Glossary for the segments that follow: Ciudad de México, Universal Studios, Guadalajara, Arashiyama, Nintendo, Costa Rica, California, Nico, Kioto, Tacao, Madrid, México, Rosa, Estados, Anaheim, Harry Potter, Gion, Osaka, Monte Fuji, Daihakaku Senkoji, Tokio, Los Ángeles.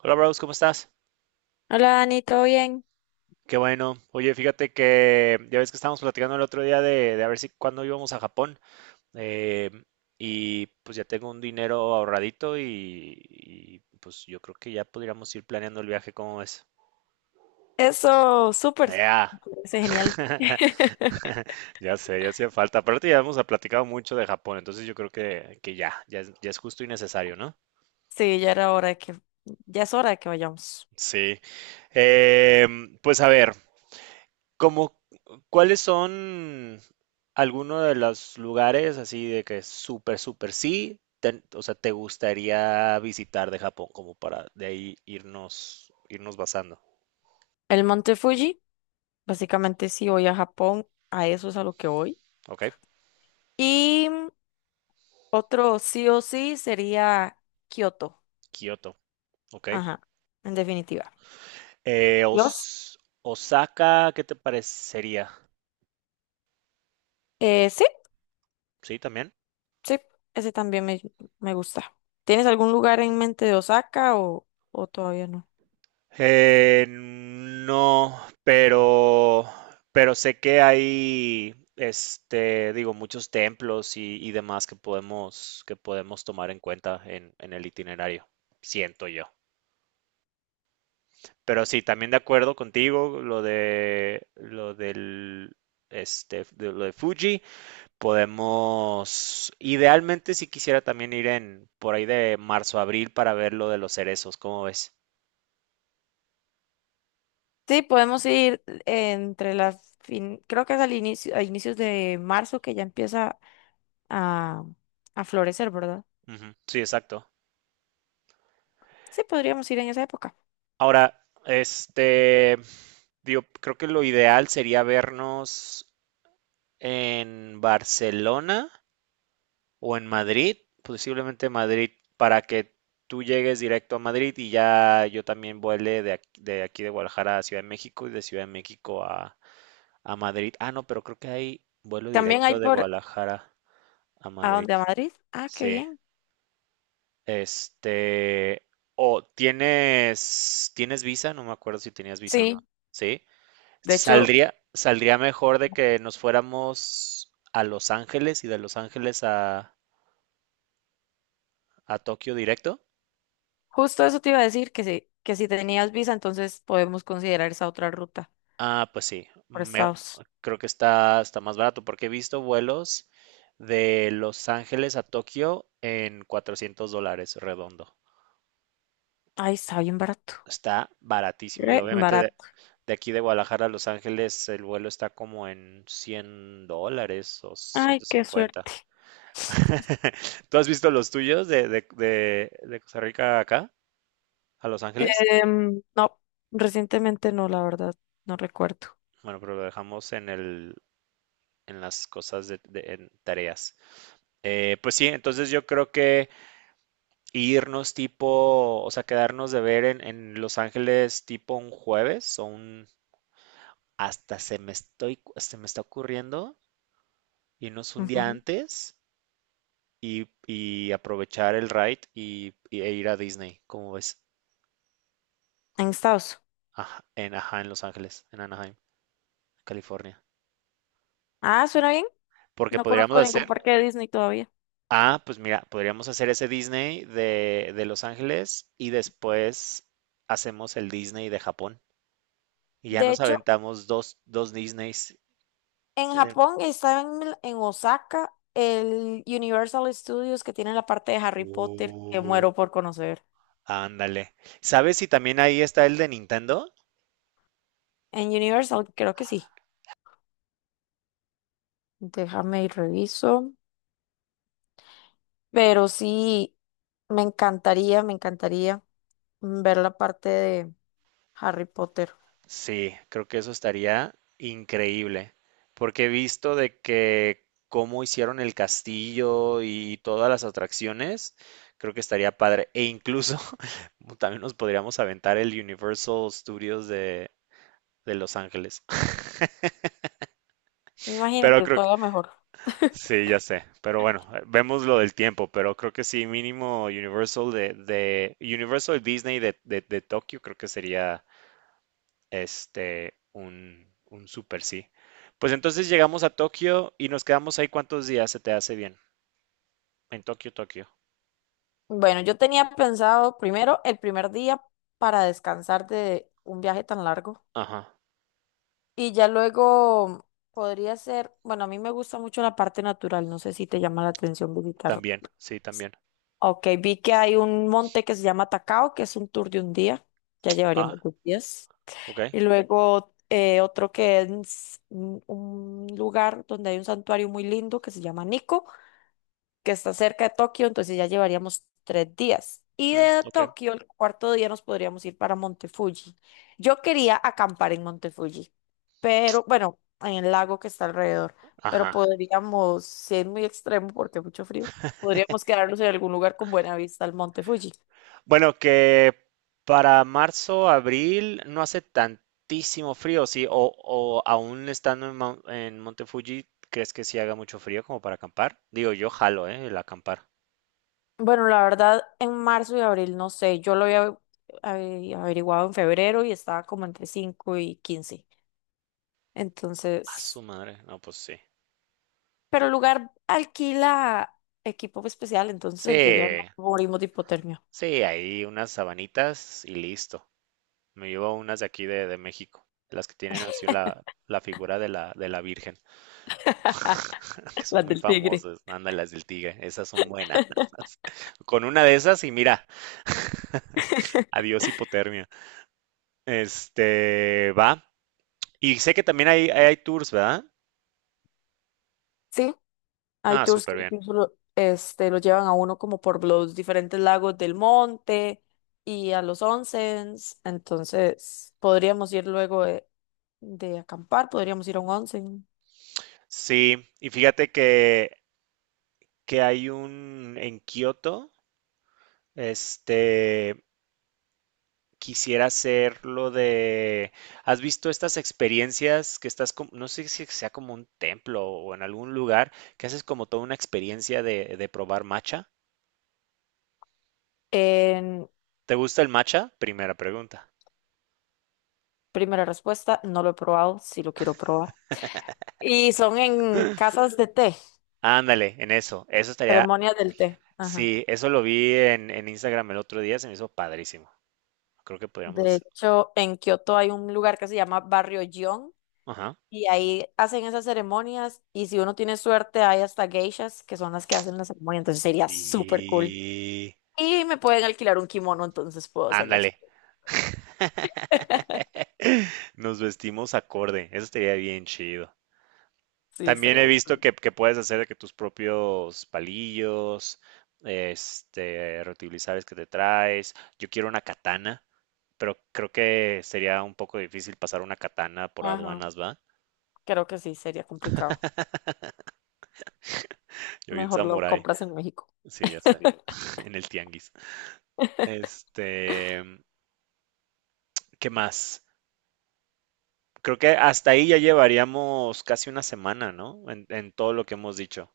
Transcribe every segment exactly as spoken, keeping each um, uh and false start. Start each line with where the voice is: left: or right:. right: Hola, Bros, ¿cómo estás?
left: Hola Dani, ¿todo bien?
right: Qué bueno. Oye, fíjate que ya ves que estábamos platicando el otro día de, de a ver si cuándo íbamos a Japón. eh, y pues ya tengo un dinero ahorradito y, y, pues yo creo que ya podríamos ir planeando el viaje, ¿cómo ves?
left: Eso, súper.
right: Ya.
left: Me parece genial.
right: Ya sé, ya hacía falta. Aparte ya hemos platicado mucho de Japón, entonces yo creo que, que ya, ya es, ya es justo y necesario, ¿no?
left: Sí, ya era hora de que, ya es hora de que vayamos.
right: Sí. Em, pues a ver. Como, ¿Cuáles son algunos de los lugares así de que súper, súper sí, te- o sea, te gustaría visitar de Japón como para de ahí irnos, irnos basando?
left: El Monte Fuji, básicamente sí voy a Japón, a eso es a lo que voy.
right: ¿Ok?
left: Y otro sí o sí sería Kioto.
right: Kioto, ¿ok?
left: Ajá, en definitiva.
right: Eh,
left: ¿Los?
right: Os- Osaka, ¿qué te parecería?
left: Eh, sí,
right: Sí, también.
left: sí, ese también me, me gusta. ¿Tienes algún lugar en mente de Osaka o, o todavía no?
right: Eh, no, pero, pero sé que hay, este, digo, muchos templos y, y demás que podemos, que podemos tomar en cuenta en, en el itinerario, siento yo. Pero sí, también de acuerdo contigo, lo de, lo del, este, de lo de Fuji, podemos, idealmente si quisiera también ir en, por ahí de marzo, abril para ver lo de los cerezos, ¿cómo ves?
left: Sí, podemos ir entre las fin, creo que es al inicio, a inicios de marzo que ya empieza a, a florecer, ¿verdad?
right: Ujú, sí, exacto.
left: Sí, podríamos ir en esa época.
right: Ahora, este, digo, creo que lo ideal sería vernos en Barcelona o en Madrid, posiblemente Madrid, para que tú llegues directo a Madrid y ya yo también vuele de aquí de, aquí de Guadalajara a Ciudad de México y de Ciudad de México a, a Madrid. Ah, no, pero creo que hay vuelo
left: También hay
right: directo de
left: por
right: Guadalajara a
left: a
right: Madrid.
left: dónde a Madrid. Ah, qué
right: Sí.
left: bien.
right: Este, o tienes, ¿tienes visa? No me acuerdo si tenías visa o no.
left: Sí,
right: Sí.
left: de hecho,
right: Saldría, saldría mejor de que nos fuéramos a Los Ángeles y de Los Ángeles a, a Tokio directo.
left: justo eso te iba a decir, que si, que si tenías visa, entonces podemos considerar esa otra ruta
right: Ah, pues sí,
left: por
right: me-
left: Estados.
right: creo que está, está más barato porque he visto vuelos de Los Ángeles a Tokio en cuatrocientos dólares redondo.
left: Ay, está bien barato.
right: Está baratísimo y
left: Re sí.
right: obviamente de,
left: Barato.
right: de aquí de Guadalajara a Los Ángeles el vuelo está como en cien dólares o ciento
left: Ay, qué
right: cincuenta
left: suerte.
right: ¿Tú has visto los tuyos de, de, de, de Costa Rica acá a Los Ángeles?
left: Em, no, recientemente no, la verdad, no recuerdo.
right: Bueno, pero lo dejamos en el, en las cosas de, de- en tareas. Eh, pues sí, entonces yo creo que irnos tipo, o sea, quedarnos de ver en, en Los Ángeles tipo un jueves o un, hasta se me estoy, se me está ocurriendo irnos un día
left: Ujú.
right: antes y, y aprovechar el ride y, y- e ir a Disney, como ves?
left: En Estados.
right: Aj- en, ajá, en Los Ángeles, en Anaheim, California.
left: Ah, suena bien.
right: Porque
left: No
right: podríamos
left: conozco ningún
right: hacer,
left: parque de Disney todavía.
right: ah, pues mira, podríamos hacer ese Disney de, de Los Ángeles y después hacemos el Disney de Japón. Y ya
left: De
right: nos
left: hecho,
right: aventamos dos, dos Disneys.
left: en
right: Eh,
left: Japón estaba en, Mil- en Osaka el Universal Studios que tiene la parte de Harry Potter que
right: Uh,
left: muero por conocer.
right: ándale. ¿Sabes si también ahí está el de Nintendo?
left: En Universal creo que sí. Déjame y reviso. Pero sí, me encantaría, me encantaría ver la parte de Harry Potter.
right: Sí, creo que eso estaría increíble. Porque he visto de que cómo hicieron el castillo y todas las atracciones, creo que estaría padre. E incluso también nos podríamos aventar el Universal Studios de, de Los Ángeles.
left: Me imagino
right: Pero
left: que
right: creo que
left: todavía mejor.
right: sí, ya sé. Pero bueno, eh, vemos lo del tiempo, pero creo que sí, mínimo Universal de, de Universal Disney de, de, de Tokio, creo que sería este un, un super sí. Pues entonces llegamos a Tokio y nos quedamos ahí cuántos días se te hace bien. En Tokio, Tokio.
left: Bueno, yo tenía pensado primero el primer día para descansar de un viaje tan largo
right: Ajá.
left: y ya luego podría ser, bueno, a mí me gusta mucho la parte natural, no sé si te llama la atención visitar.
right: También, sí, también.
left: Ok, vi que hay un monte que se llama Tacao, que es un tour de un día, ya
right: Ah,
left: llevaríamos dos días.
right: ok.
left: Y luego eh, otro que es un un lugar donde hay un santuario muy lindo que se llama Nico, que está cerca de Tokio, entonces ya llevaríamos tres días. Y
right: Mm,
left: de
right: ok.
left: Tokio, el cuarto día nos podríamos ir para Monte Fuji. Yo quería acampar en Monte Fuji, pero bueno, en el lago que está alrededor, pero
right: Ajá.
left: podríamos, si es muy extremo porque hay mucho frío, podríamos quedarnos en algún lugar con buena vista al Monte Fuji.
right: Bueno, que para marzo, abril no hace tantísimo frío, sí, o, o aún estando en, Mon- en Monte Fuji, ¿crees que sí haga mucho frío como para acampar? Digo, yo jalo, ¿eh? El acampar.
left: Bueno, la verdad, en marzo y abril no sé, yo lo había había averiguado en febrero y estaba como entre cinco y quince.
right: A su
left: Entonces,
right: madre. No, pues sí.
left: pero el lugar alquila equipo especial, entonces
right: Sí,
left: en teoría no morimos de hipotermia.
right: sí, ahí unas sabanitas y listo. Me llevo unas de aquí de, de México, las que tienen así la, la figura de la, de la Virgen. Que son
left: Las
right: muy
left: del tigre.
right: famosas. Ándale, las del tigre, esas son buenas. Con una de esas y mira, adiós hipotermia. Este, va. Y sé que también hay, hay, hay tours, ¿verdad?
left: Sí, hay
right: Ah,
left: tours que
right: súper bien.
left: incluso lo, este, lo llevan a uno como por los diferentes lagos del monte y a los onsens. Entonces, podríamos ir luego de, de acampar, podríamos ir a un onsen.
right: Sí, y fíjate que, que hay un en Kioto, este, quisiera hacer lo de... ¿Has visto estas experiencias que estás, como, no sé si sea como un templo o en algún lugar, que haces como toda una experiencia de, de probar matcha?
left: En
right: ¿Te gusta el matcha? Primera pregunta.
left: primera respuesta, no lo he probado, sí lo quiero probar. Y son en casas de té.
right: Ándale, en eso. Eso estaría...
left: Ceremonia del té. Ajá.
right: Sí, eso lo vi en, en Instagram el otro día, se me hizo padrísimo. Creo que podríamos
left: De
right: hacer...
left: hecho, en Kioto hay un lugar que se llama Barrio Gion
right: Ajá.
left: y ahí hacen esas ceremonias y si uno tiene suerte hay hasta geishas que son las que hacen la ceremonia, entonces sería súper cool.
right: Y...
left: Y me pueden alquilar un kimono, entonces puedo hacer la
right: Ándale,
left: experiencia.
right: nos vestimos acorde. Eso estaría bien chido.
left: Sí,
right: También
left: estaría
right: he
left: muy
right: visto
left: cool.
right: que, que puedes hacer de que tus propios palillos, este, reutilizables que te traes. Yo quiero una katana, pero creo que sería un poco difícil pasar una katana por
left: Ajá,
right: aduanas, ¿va?
left: creo que sí, sería complicado.
right: Yo vi en
left: Mejor lo
right: Samurai,
left: compras en México.
right: sí, ya sé, en el tianguis. Este, ¿qué más? Creo que hasta ahí ya llevaríamos casi una semana, ¿no? En, en todo lo que hemos dicho.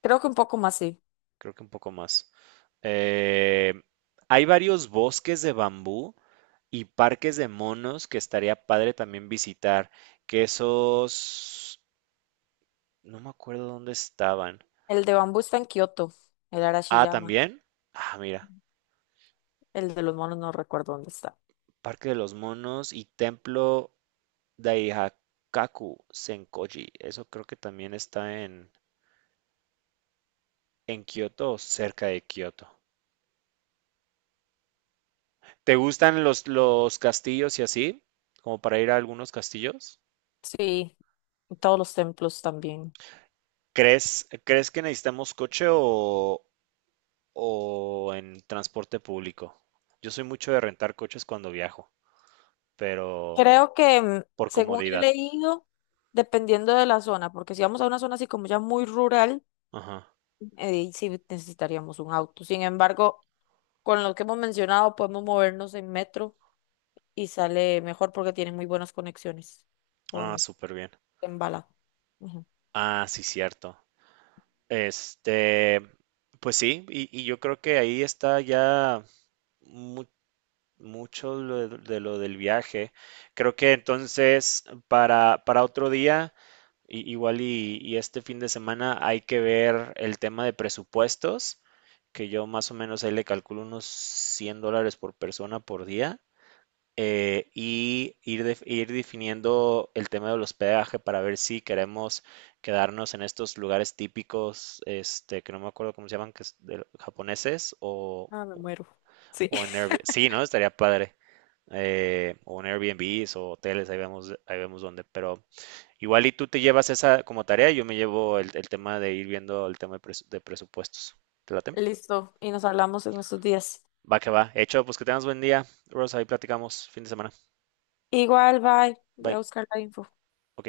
left: Creo que un poco más sí.
right: Creo que un poco más. Eh, hay varios bosques de bambú y parques de monos que estaría padre también visitar, que esos, no me acuerdo dónde estaban.
left: El de bambú está en Kioto, el
right: Ah,
left: Arashiyama.
right: también, ah, mira,
left: El de los monos no recuerdo dónde está.
right: Parque de los Monos y Templo Daihakaku Senkoji, eso creo que también está en, en Kioto o cerca de Kioto. ¿Te gustan los, los castillos y así? Como para ir a algunos castillos.
left: Sí, y todos los templos también.
right: ¿Crees, ¿crees que necesitamos coche o, o en transporte público? Yo soy mucho de rentar coches cuando viajo, pero
left: Creo que, mm,
right: por
left: según he
right: comodidad.
left: leído, dependiendo de la zona, porque si vamos a una zona así como ya muy rural,
right: Ajá.
left: eh, ahí sí necesitaríamos un auto. Sin embargo, con lo que hemos mencionado, podemos movernos en metro y sale mejor porque tiene muy buenas conexiones. O
right: Ah,
left: en,
right: súper bien.
left: en bala. Ujú.
right: Ah, sí, cierto. Este, pues sí, y, y yo creo que ahí está ya mucho lo de, de lo del viaje. Creo que entonces para, para otro día, i- igual y, y este fin de semana hay que ver el tema de presupuestos, que yo más o menos ahí le calculo unos cien dólares por persona por día, eh, y ir, def- ir definiendo el tema del hospedaje para ver si queremos quedarnos en estos lugares típicos, este, que no me acuerdo cómo se llaman, que es de, japoneses o,
left: Ah, me muero. Sí.
right: o en Airbnb. Sí, ¿no? Estaría padre, eh, o en Airbnb o hoteles, ahí vemos, ahí vemos dónde. Pero igual y tú te llevas esa como tarea, y yo me llevo el, el tema de ir viendo el tema de, presu- de presupuestos. ¿Te late?
left: Listo. Y nos hablamos en estos días.
right: Va que va. Hecho, pues que tengas buen día, Rosa, ahí platicamos fin de semana.
left: Igual, bye. Voy
right: Bye.
left: a buscar la info.
right: Ok.